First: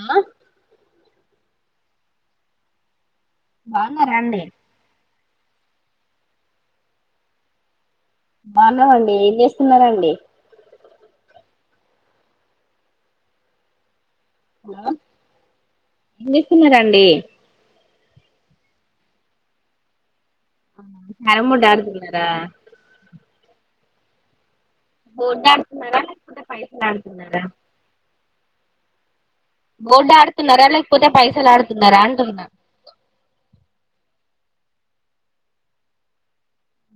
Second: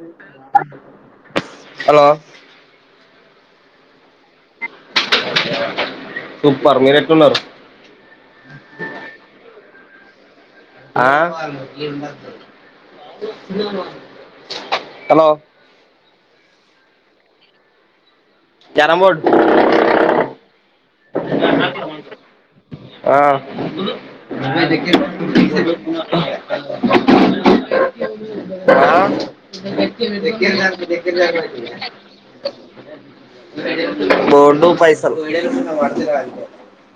ఆ హలో బాగున్నారా అండి సూపర్ మీరు ఎట్లున్నారు బాగున్నానండీ ఏం చేస్తున్నారండీ ఆ హలో ఏం చేస్తున్నారండి క్యారం బోర్డ్ క్యారం బోర్డు ఆడుతున్నారా ఆ బోర్డు ఆడుతున్నారా లేకపోతే పైసలు ఆడుతున్నారా [unintelligible] బోర్డు ఆడుతున్నారా లేకపోతే పైసలు ఆడుతున్నారా అంటున్నా ఫోర్ టు ఫైవ్ సప్పిల్స్ [unintelligible]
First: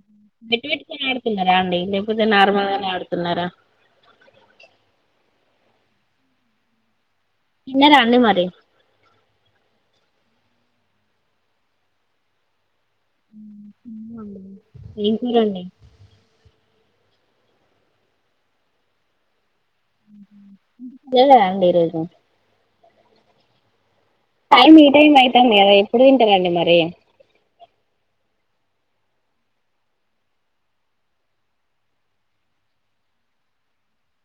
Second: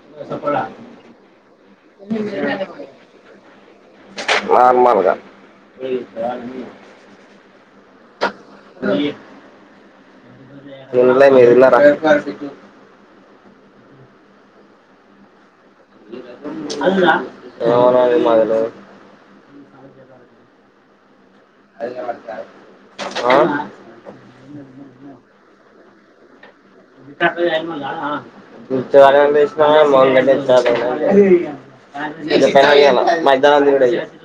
బెట్టు పెట్టుకొని ఆడుతున్నారా అండి లేకపోతే నార్మల్ గానే ఆడుతున్నారా నార్మల్ గా తిన్నారా అండి మరి ఎన్లే మీరున్నరా [unintelligible] ఏం కూరండి ఏమో అన్న మక్తేల్వదు [unintelligible] ఉన్న [unintelligible] ఆ టైం ఈ టైం అవుతుంది కదా ఎప్పుడు తింటారండి మరి బార మ [unintelligible] ఇగ మధ్యాహ్నం తింటా ఇగ [unintelligible]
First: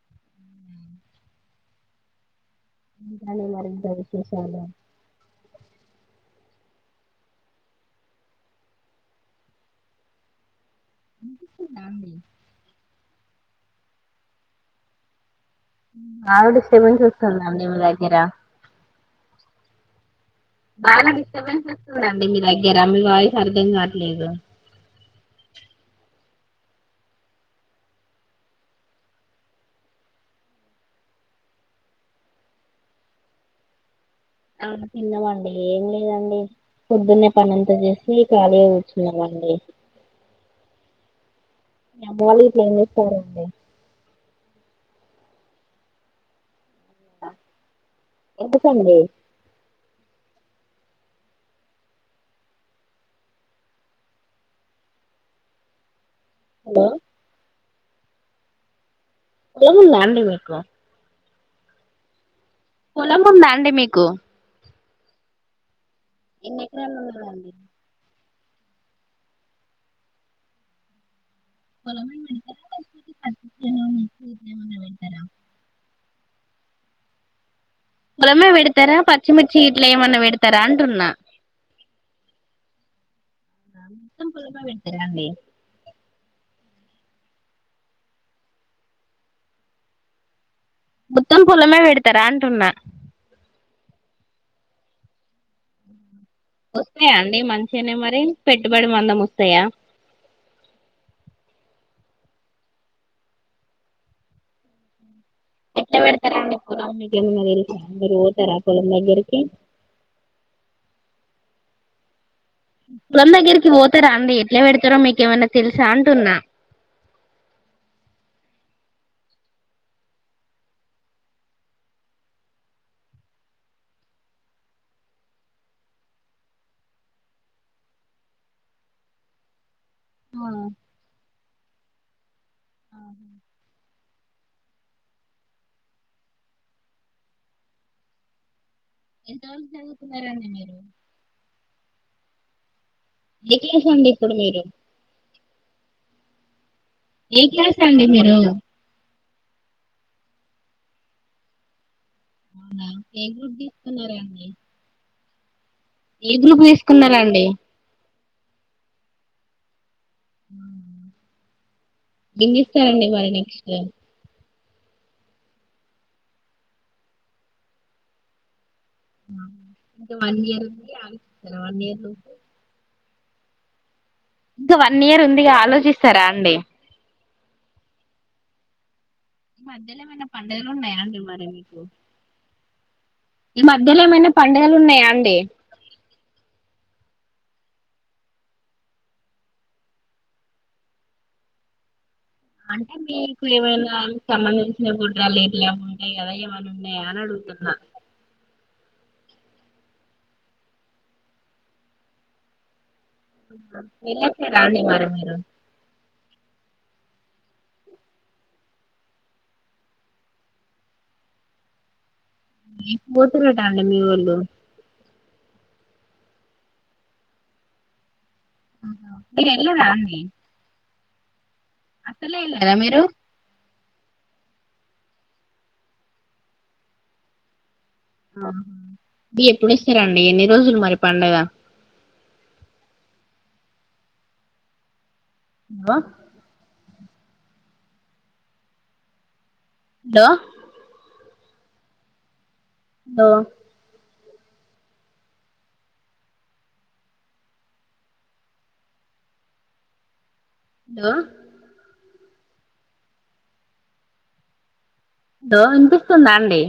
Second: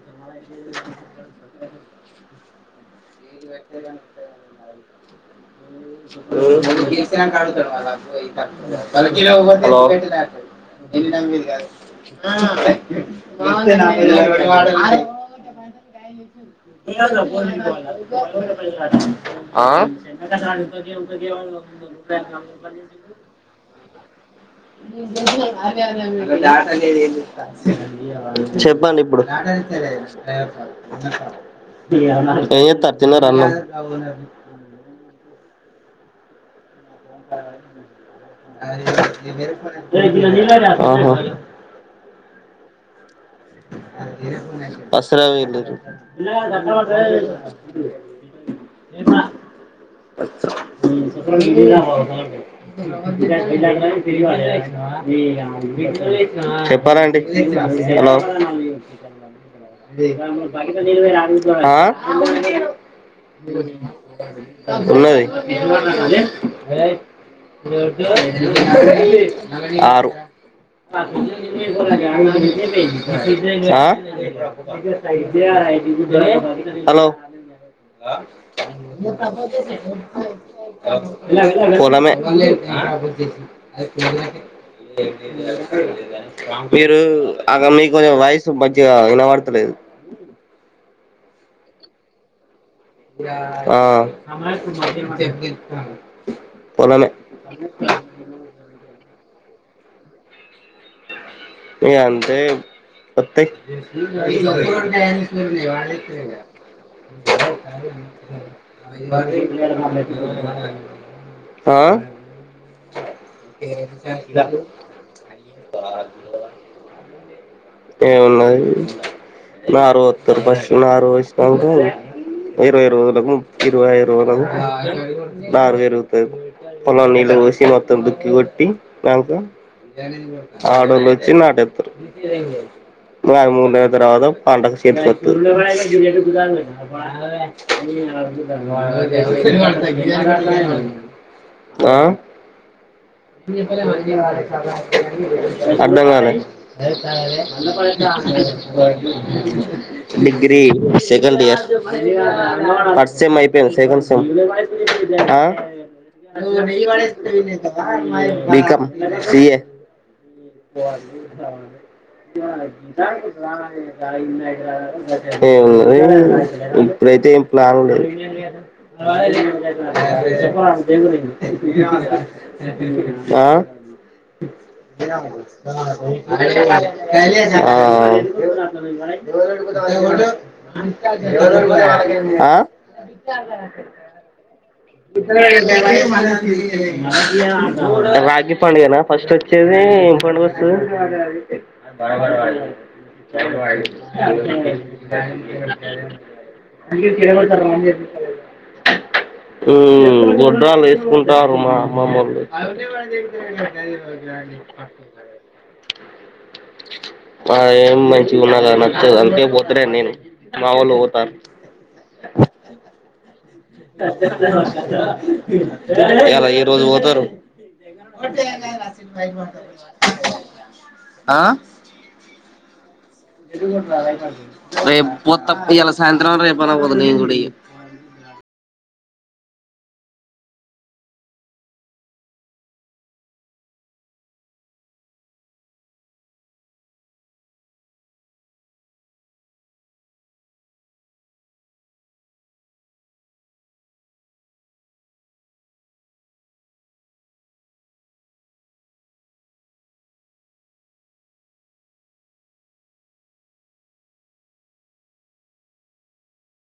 ఏ వ ఇంకానే మరి ఇంకా విశేషాలు [unintelligible] హలో ఎ కా [unintelligible] బాగా డిస్టర్బెన్స్ వస్తుందండి మీ దగ్గర ఆ బాగా డిస్టర్బెన్స్ వస్తుందిండి మీ దగ్గర మీ వాయిస్ అర్థం కావట్లేదు ఉం చెప్పండి ఇప్పుడు ఏమి చెత్తనారు తిన్నారా ఆ తిన్నామండి ఏం లేదండి పొద్దున్నే పని అంత చేసి ఖాళీగా కూర్చున్నామండి ఆహా మీ అమ్మ వాళ్లింట్లో ఎం చేస్తారు అండి [unintelligible] ఆసనం ఏంటో చెప్పు [unintelligible] ఎత కండి నీ ఆ మా [unintelligible] హలో చెప్పాలాండి హలో పొలం ఉందా అండి మీకు ఆ పొలం ఉందా అండి మీకు ఉన్నది ఎన్ని ఎకరాలు ఉన్నదండి ఆరు ఆ హలో [unintelligible] ఉమమె వెడుతార పచ్చిమిిచి ఇట్లా ఏమన్నన్నా వెడుతార పొలమే ద మొత్తం పొలమే పెడతారా అండి మీరు అక మీకు కొంచెం వాయిస్ మంచిగా వినబడతలేదు మొత్తం పొలము పెడతారా అంటున్నా ఆ పొలమే వస్తాయా అండి మంచిగానే మరి పెట్టుబడి మందం వస్తాయా ఇగ అంతే వత్తయ్ ఎట్లా పెడతారండి పొలం మీకేమైనా తెలుసా మీరు పోతారా పొలం దగ్గరికి అ ఆ పొలం దగ్గరికి పోతారా అండి ఎట్లా పెడుతారో మీకేమన్నా తెలుసా అంటున్నా ఏమున్నది నారు పోత్తరు ఫస్ట్ నారు పోసినంకా ఇరవై రోజులకు ఇరవై ఐదు రోజులకు నారు పెరుగుతది పొలం నీళ్ళు పోసి మొత్తం దుక్కి కొట్టి నంకా ఆ ఆడోళ్ళు వొచ్చి నాటేతారు ఆ మూడు నెల్ల తర్వాత పంట సేతికొత్తది ఎంతవరకు చదువుకున్నారండి మీరు ఆ ఏ ఇ ప క్లాస్ అండి ఇప్పుడు వ మీరు అర్దం కాలే ఏ క్లాస్ అండి మీరు డిగ్రీ సెకండ్ ఇయర్ ఫస్ట్ ఏ సెమ్ గ్రూప్ అయిపోయింది సెకండ్ సెమ్ తీసుకున్నారండి ఆ ఏ గ్రూప్ నను నయ అనేేస్త తీసుకున్నారండి వి [unintelligible] బీకామ్ సీఎ ఎన్ని ఇస్తారండి ఇతా మరి నెక్స్ట్ రా ఏందో ఏమో ఇప్పుడైతే ఏం ప్లాన్ లేదు ఆ ఇంకా వన్ ఇయర్ ఉంది ఆలోచిస్తారా వన్ ఇయర్ లో ఇంకా వన్ ఇయర్ ఉందిగా ఆలోచిస్తారా అండి ఈ ఆ ఆఆ మధ్యలో ఏమైనా పండుగలు ఉన్నాయా అండి మరి మీకు ఆ ఈ మధ్యలో ఏమైనా పండుగలు ఉన్నాయా ఇ అండి రాఖి పండగనా ఫస్ట్ వచ్చేది ఏం పండుగ వ స్తాది అంటే మీకు ఏమైనా సంబంధించిన గుడ్రాలు లేట్లా ఉంటాయి కదా అేడ సార్ అవు ఉమ్మ్ గొడ్రాళ్ళు ఎసుకుంటారు మా అమ్మమ్మోల్లు ండి వెళ్ళొచ్చారా అండి మరి మీరు అదేం మంచిగా ఉన్నదా నచ్చదు అందుకే పోతలేే నేను మా వొళ్ళు పోతారు ఎ పోతురటా అండి మీ వొళ్ళు ఇయ్యాల ఈరోజు పోతారు మీరు వెళ్ళరా ఆ అసలు ఎయలేదా మీరు రేపు పోత్త ఇయాలా సాయంత్రం రేపు అన్న పోతా నేను కూడా ఇగ ఆహా ఎప్పుడు వస్తారండి ఎన్ని రోజులు మరి పండగ ఇంగా హలో హలో హలో హలో వినిపిస్తుందాండి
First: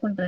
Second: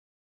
కుంటండి